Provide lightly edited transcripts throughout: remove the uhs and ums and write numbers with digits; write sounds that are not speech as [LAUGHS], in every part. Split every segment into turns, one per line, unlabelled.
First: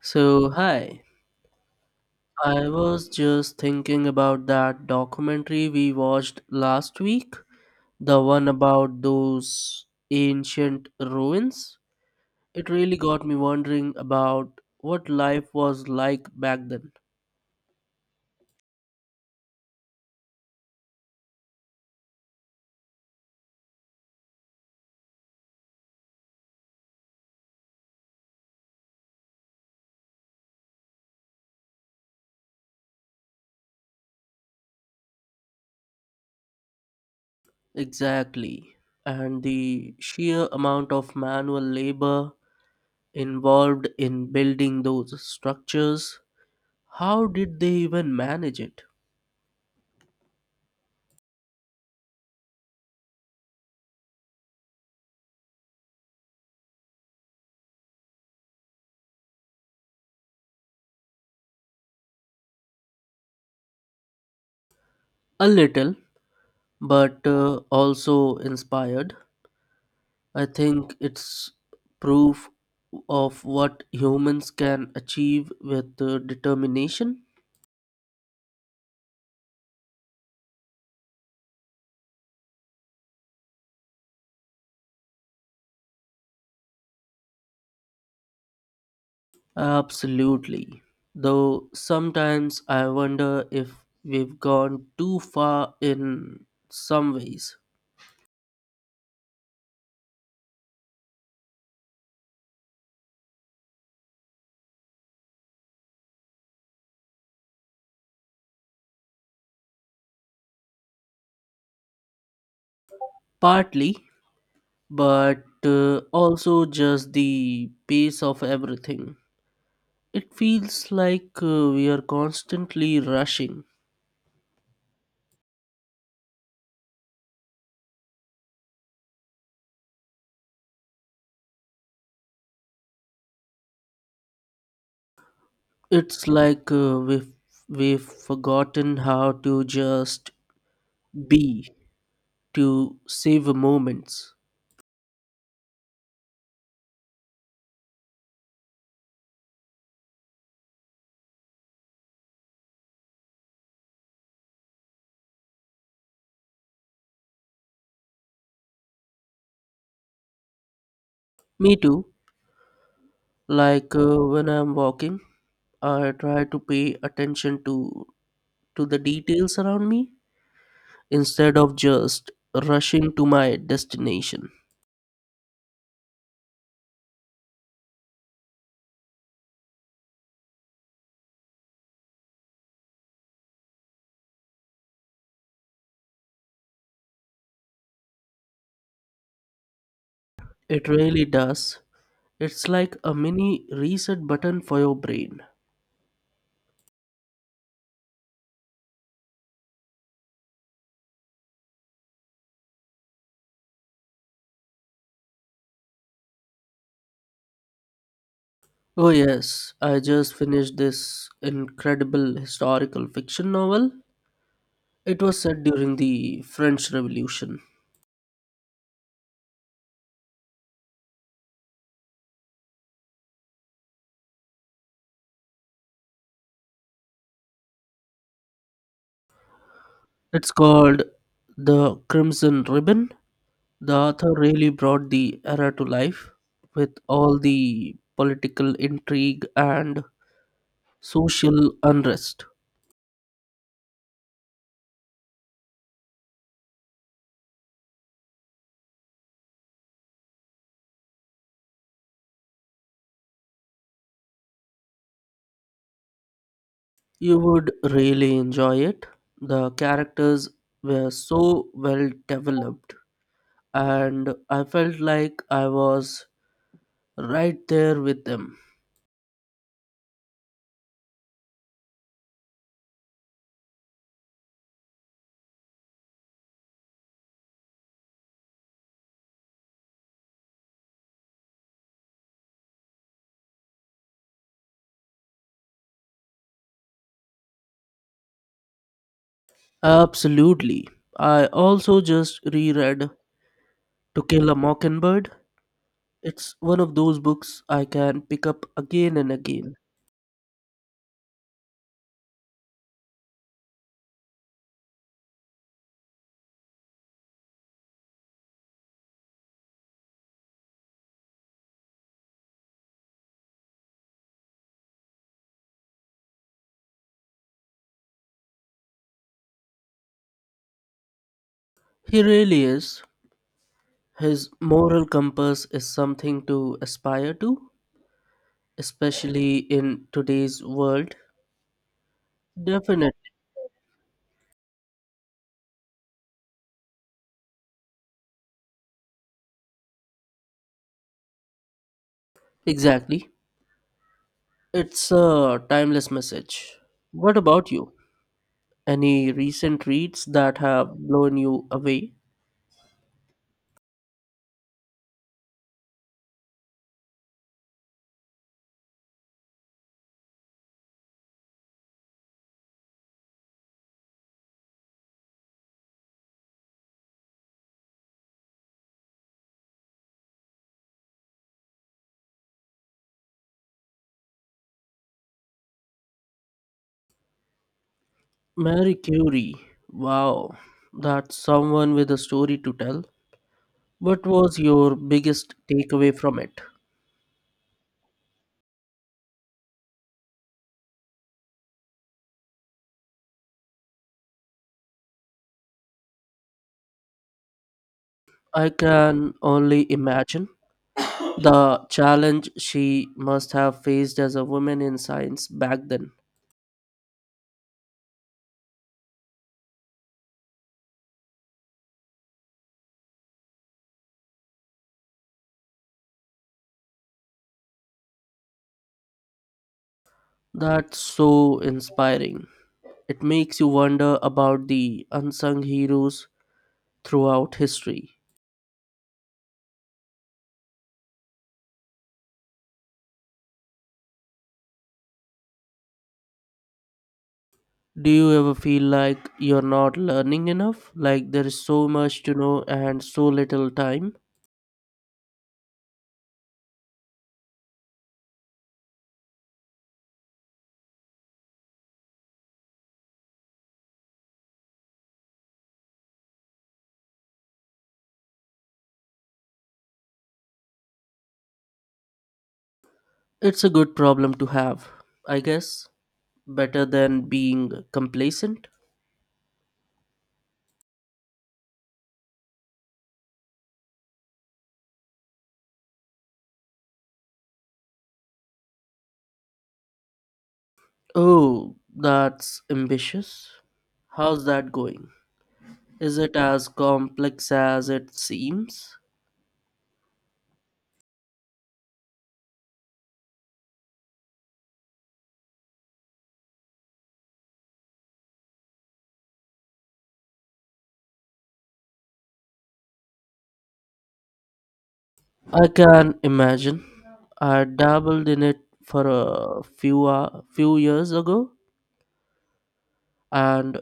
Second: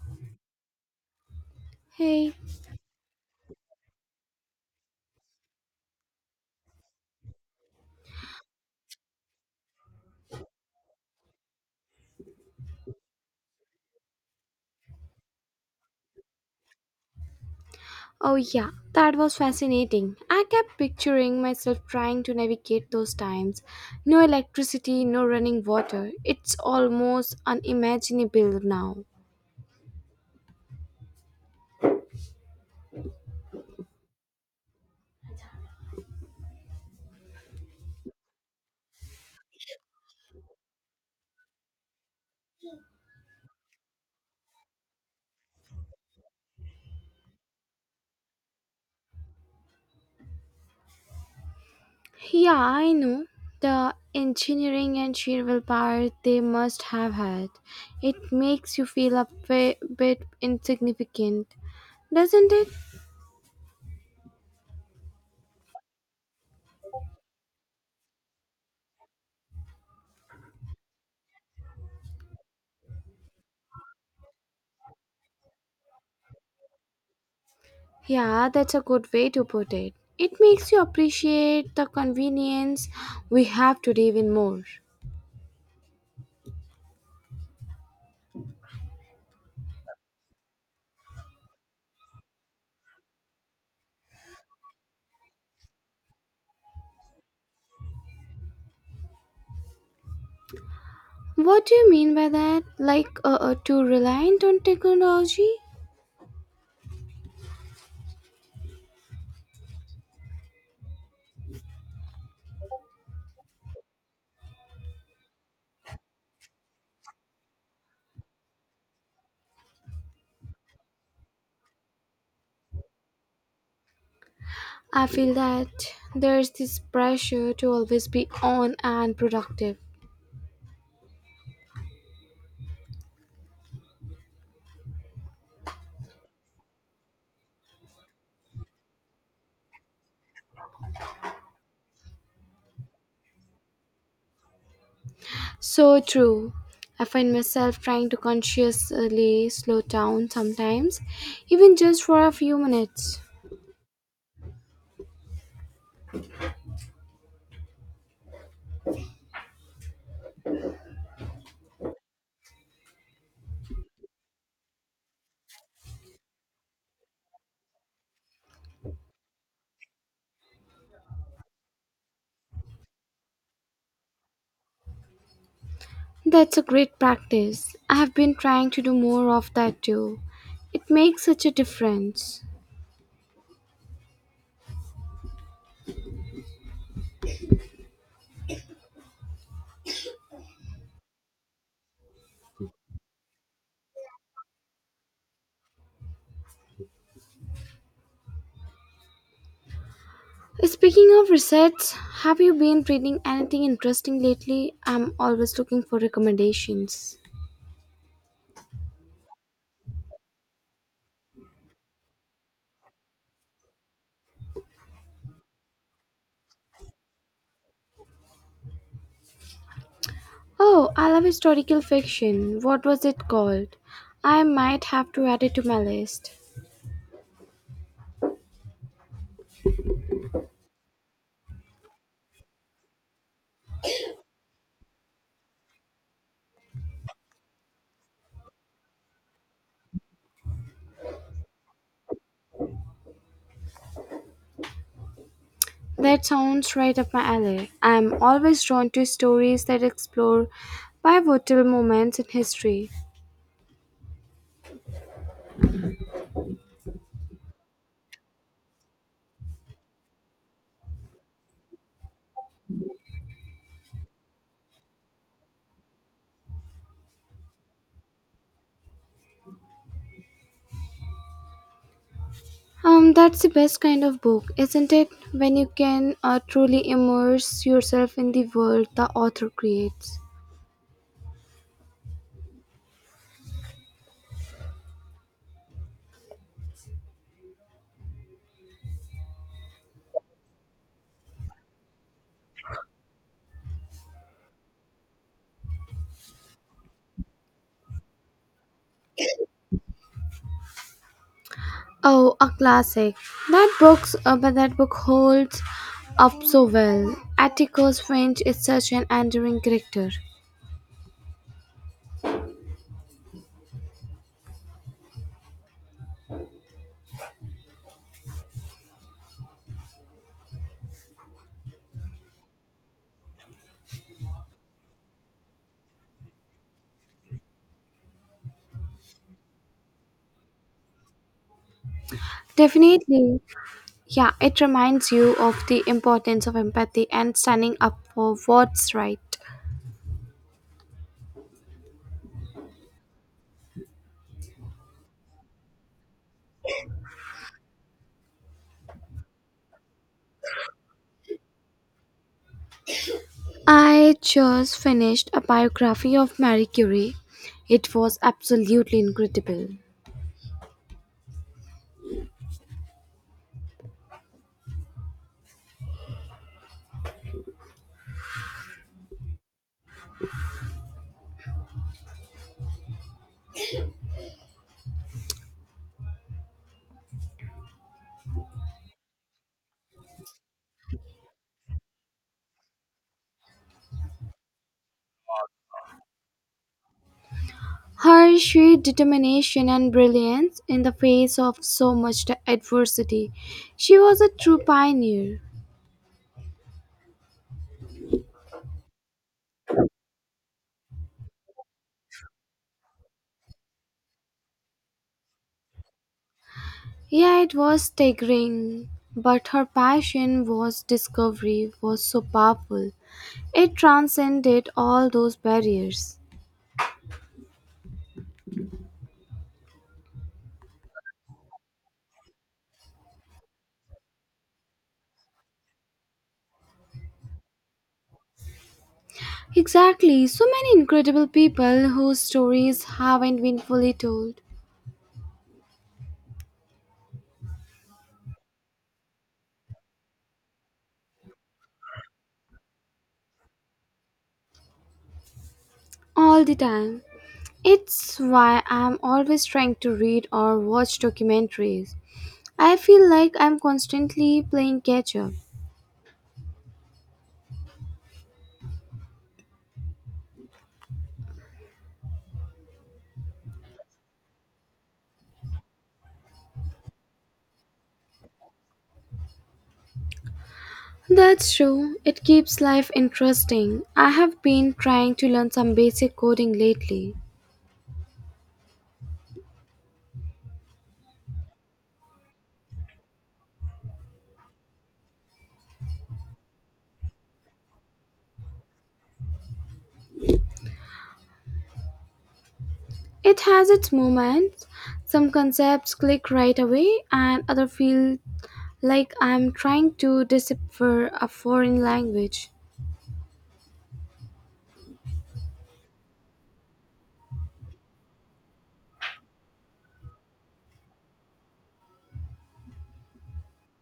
So, hi.
Hey,
I was just thinking about that documentary we watched last week, the one about those ancient ruins. It really got me wondering about what life was like back then.
oh yeah, that was fascinating. I kept picturing myself trying to navigate those times. No electricity, no running water. It's almost unimaginable now.
Exactly. And the sheer amount of manual labor involved in building those structures. How did they even manage it?
Yeah, I know. The engineering and sheer willpower they must have had. It makes you feel a bit insignificant, doesn't it?
A little, but also inspired. I think it's proof of what humans can achieve with determination.
Yeah, that's a good way to put it. It makes you appreciate the convenience we have today even more.
Absolutely. Though sometimes I wonder if we've gone too far in some ways.
What do you mean by that? Like too reliant on technology?
Partly, but also just the pace of everything. It feels like we are constantly rushing.
I feel that there's this pressure to always be on and productive.
It's like we've forgotten how to just B to savor moments.
So true. I find myself trying to consciously slow down sometimes, even just for a few minutes.
Me too. Like when I'm walking, I try to pay attention to the details around me instead of just rushing to my destination.
That's a great practice. I have been trying to do more of that too. It makes such a difference.
It really does. It's like a mini reset button for your brain.
Speaking of resets, have you been reading anything interesting lately? I'm always looking for recommendations.
Oh yes, I just finished this incredible historical fiction novel. It was set during the French Revolution.
Oh, I love historical fiction. What was it called? I might have to add it to my list.
It's called The Crimson Ribbon. The author really brought the era to life with all the political intrigue and social unrest.
That sounds right up my alley. I'm always drawn to stories that explore pivotal moments in history.
You would really enjoy it. The characters were so well developed, and I felt like I was right there with them.
That's the best kind of book, isn't it? When you can truly immerse yourself in the world the author creates.
Absolutely. I also just reread To Kill a Mockingbird. It's one of those books I can pick up again and again.
Oh, a classic. That book's but that book holds up so well. Atticus Finch is such an enduring character.
He really is. His moral compass is something to aspire to, especially in today's world. Definitely.
Definitely. Yeah, it reminds you of the importance of empathy and standing up for what's right.
Exactly. It's a timeless message. What about you? Any recent reads that have blown you away?
I just finished a biography of Marie Curie. It was absolutely incredible.
Mary Curie. Wow, that's someone with a story to tell. What was your biggest takeaway from it?
Her sheer determination and brilliance in the face of so much adversity. She was a true pioneer.
I can only imagine. The challenge she must have faced as a woman in science back then.
Yeah, it was staggering, but her passion was discovery was so powerful. It transcended all those barriers.
That's so inspiring. It makes you wonder about the unsung heroes throughout history.
Exactly, so many incredible people whose stories haven't been fully told
Do you ever feel like you're not learning enough? Like there is so much to know and so little time?
all the time. It's why I'm always trying to read or watch documentaries. I feel like I'm constantly playing catch up.
It's a good problem to have, I guess. Better than being complacent.
That's true. It keeps life interesting. I have been trying to learn some basic coding lately.
Oh, that's ambitious. How's that going? Is it as complex as it seems?
It has its moments. Some concepts click right away, and other feel like I'm trying to decipher a foreign language.
I can imagine. I dabbled in it for a few years ago and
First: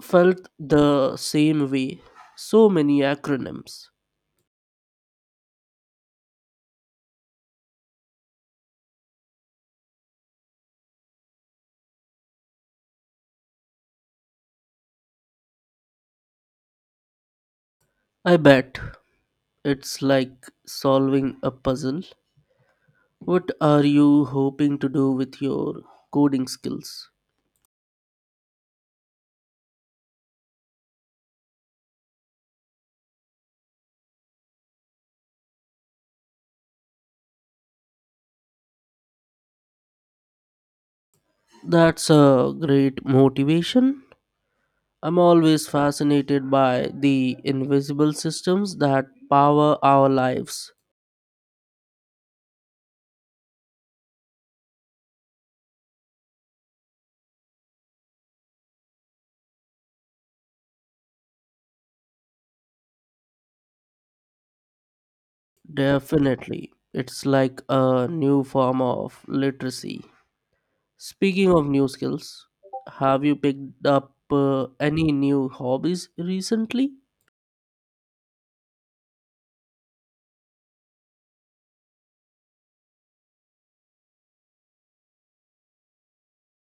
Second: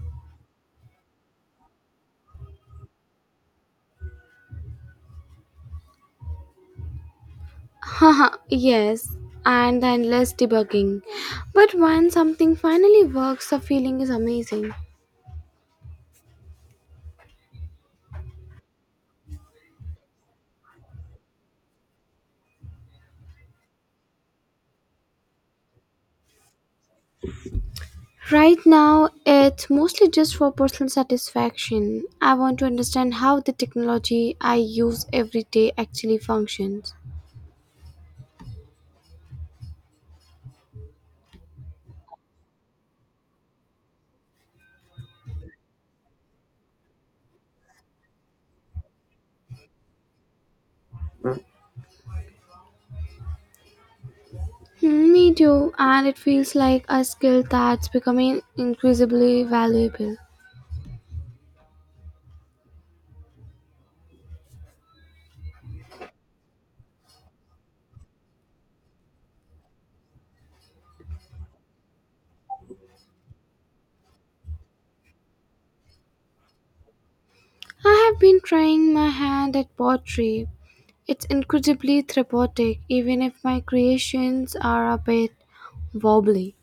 felt the same way. So many acronyms.
Haha, yes, and then less debugging. But when something finally works, the feeling is amazing.
I bet it's like solving a puzzle. What are you hoping to do with your coding skills?
Right now, it's mostly just for personal satisfaction. I want to understand how the technology I use every day actually functions.
That's a great motivation. I'm always fascinated by the invisible systems that power our lives.
Hmm, me too, and it feels like a skill that's becoming increasingly valuable.
Definitely. It's like a new form of literacy. Speaking of new skills, have you picked up any new hobbies recently?
I have been trying my hand at pottery. It's incredibly therapeutic, even if my creations are a bit wobbly.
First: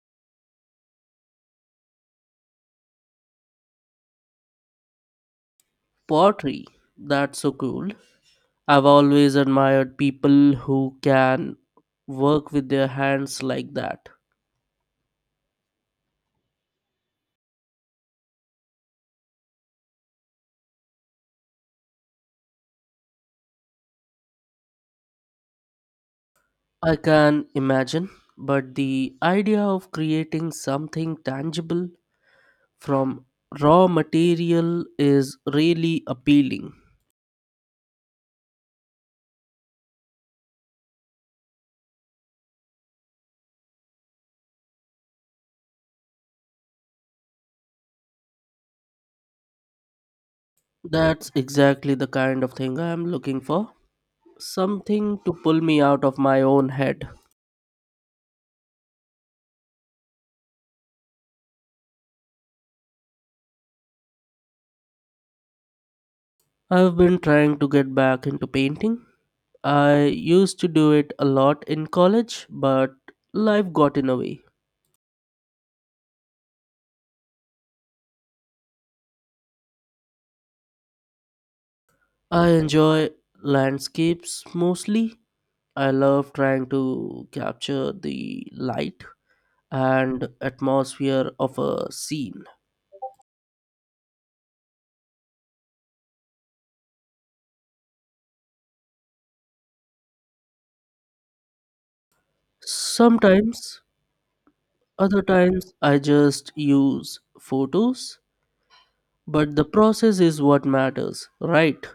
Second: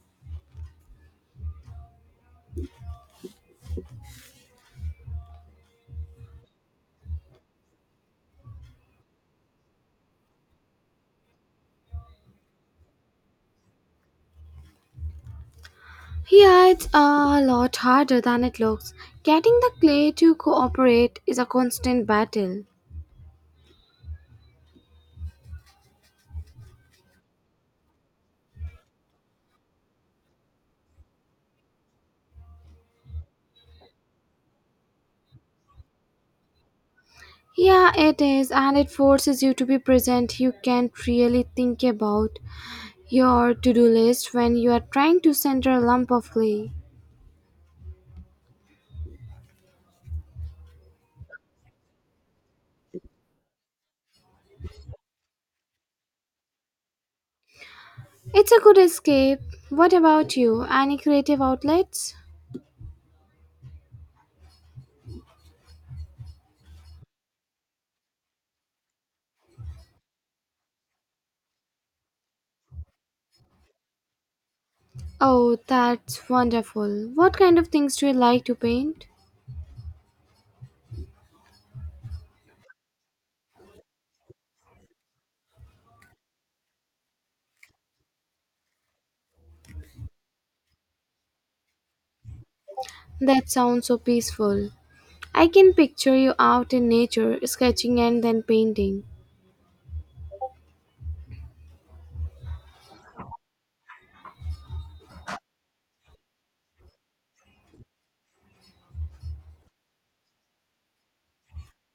Pottery. That's so cool. I've always admired people who can work with their hands like that.
Yeah, it's a lot harder than it looks. Getting the clay to cooperate is a constant battle.
I can imagine, but the idea of creating something tangible from raw material is really appealing.
Yeah, it is, and it forces you to be present. You can't really think about your to do list when you are trying to center a lump of clay.
That's exactly the kind of thing I am looking for. Something to pull me out of my own head.
It's a good escape. What about you? Any creative outlets?
I've been trying to get back into painting. I used to do it a lot in college, but life got in the way.
Oh, that's wonderful. What kind of things do you like to paint?
I enjoy landscapes mostly. I love trying to capture the light and atmosphere of a scene.
That sounds so peaceful. I can picture you out in nature, sketching and then painting.
Sometimes other times I just use photos, but the process is what matters, right?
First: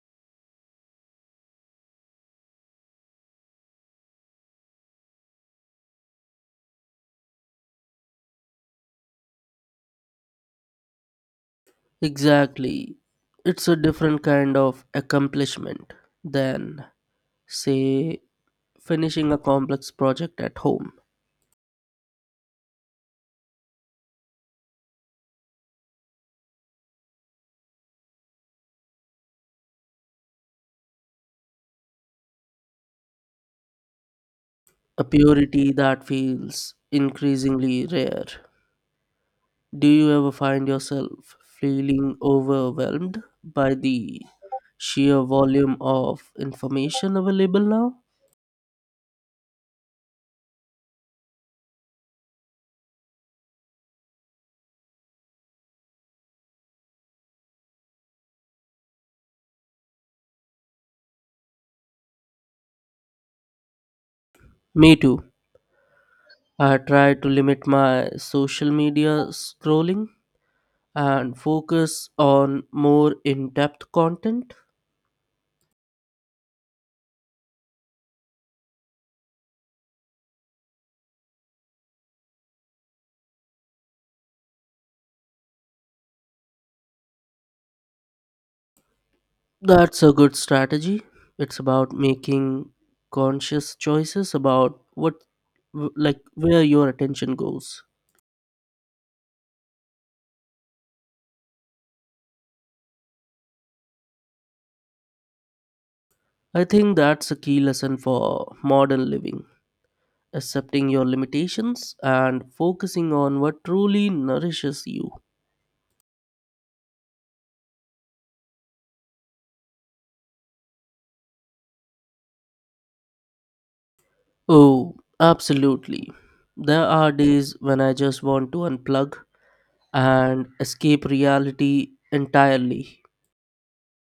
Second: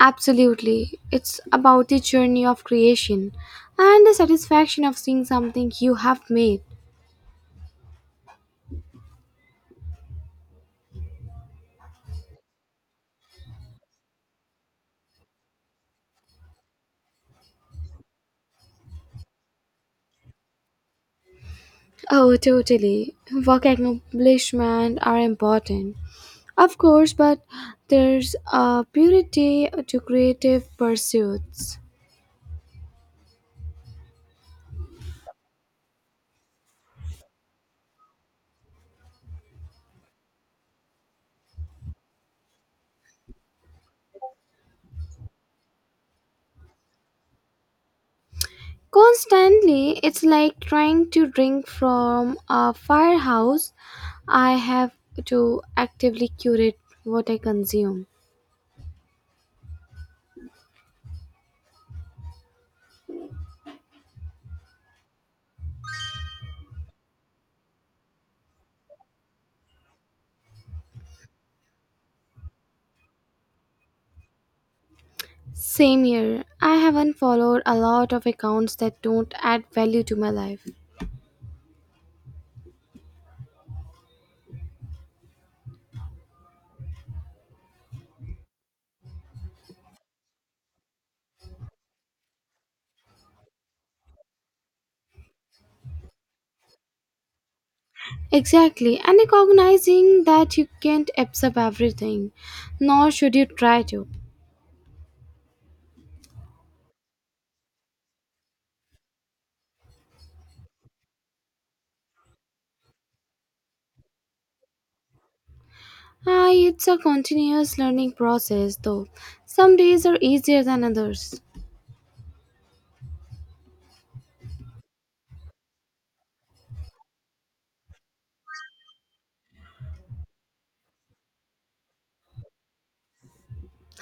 Absolutely. It's about the journey of creation and the satisfaction of seeing something you have made.
Exactly. It's a different kind of accomplishment than, say, finishing a complex project at home.
Oh, totally. Work accomplishment are important. Of course, but there's a purity to creative pursuits.
A purity that feels increasingly rare. Do you ever find yourself feeling overwhelmed by the sheer volume of information available now?
Constantly, it's like trying to drink from a firehouse. I have to actively curate what I consume.
Me too. I try to limit my social media scrolling and focus on more in depth content.
Same here. I haven't followed a lot of accounts that don't add value to my life.
That's a good strategy. It's about making conscious choices about what, like, where your attention goes.
Exactly, and recognizing that you can't absorb everything, nor should you try to.
I think that's a key lesson for modern living, accepting your limitations and focusing on what truly nourishes you.
Ah, it's a continuous learning process, though. Some days are easier than others.
Oh, absolutely. There are days when I just want to unplug and escape reality entirely.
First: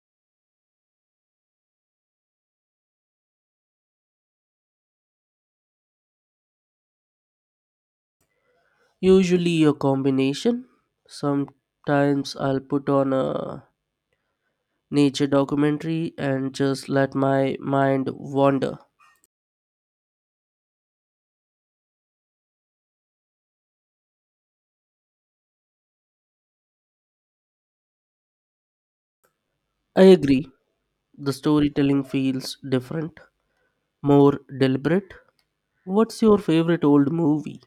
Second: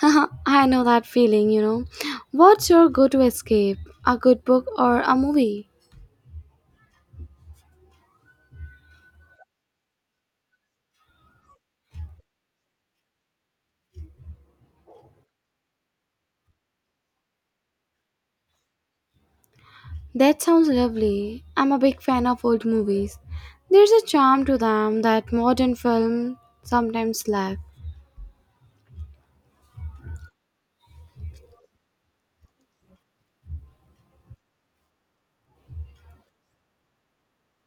[LAUGHS] I know that feeling. What's your go to escape? A good book or a movie?
Usually a combination. Sometimes I'll put on a nature documentary and just let my mind wander.
That sounds lovely. I'm a big fan of old movies. There's a charm to them that modern film sometimes lack.
I agree, the storytelling feels different, more deliberate. What's your favorite old movie?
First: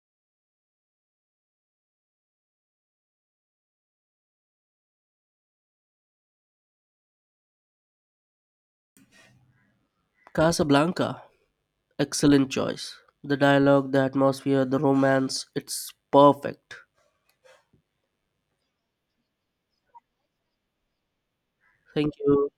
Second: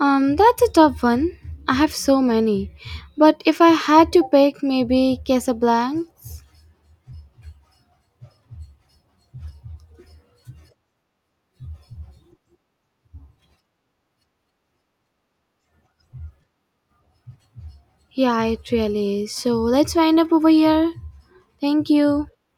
That's a tough one. I have so many. But if I had to pick, maybe Casablanca.
Casablanca. Excellent choice. The dialogue, the atmosphere, the romance, it's perfect.
Yeah, it really is. So let's wind up over here. Thank
Thank
you.
you.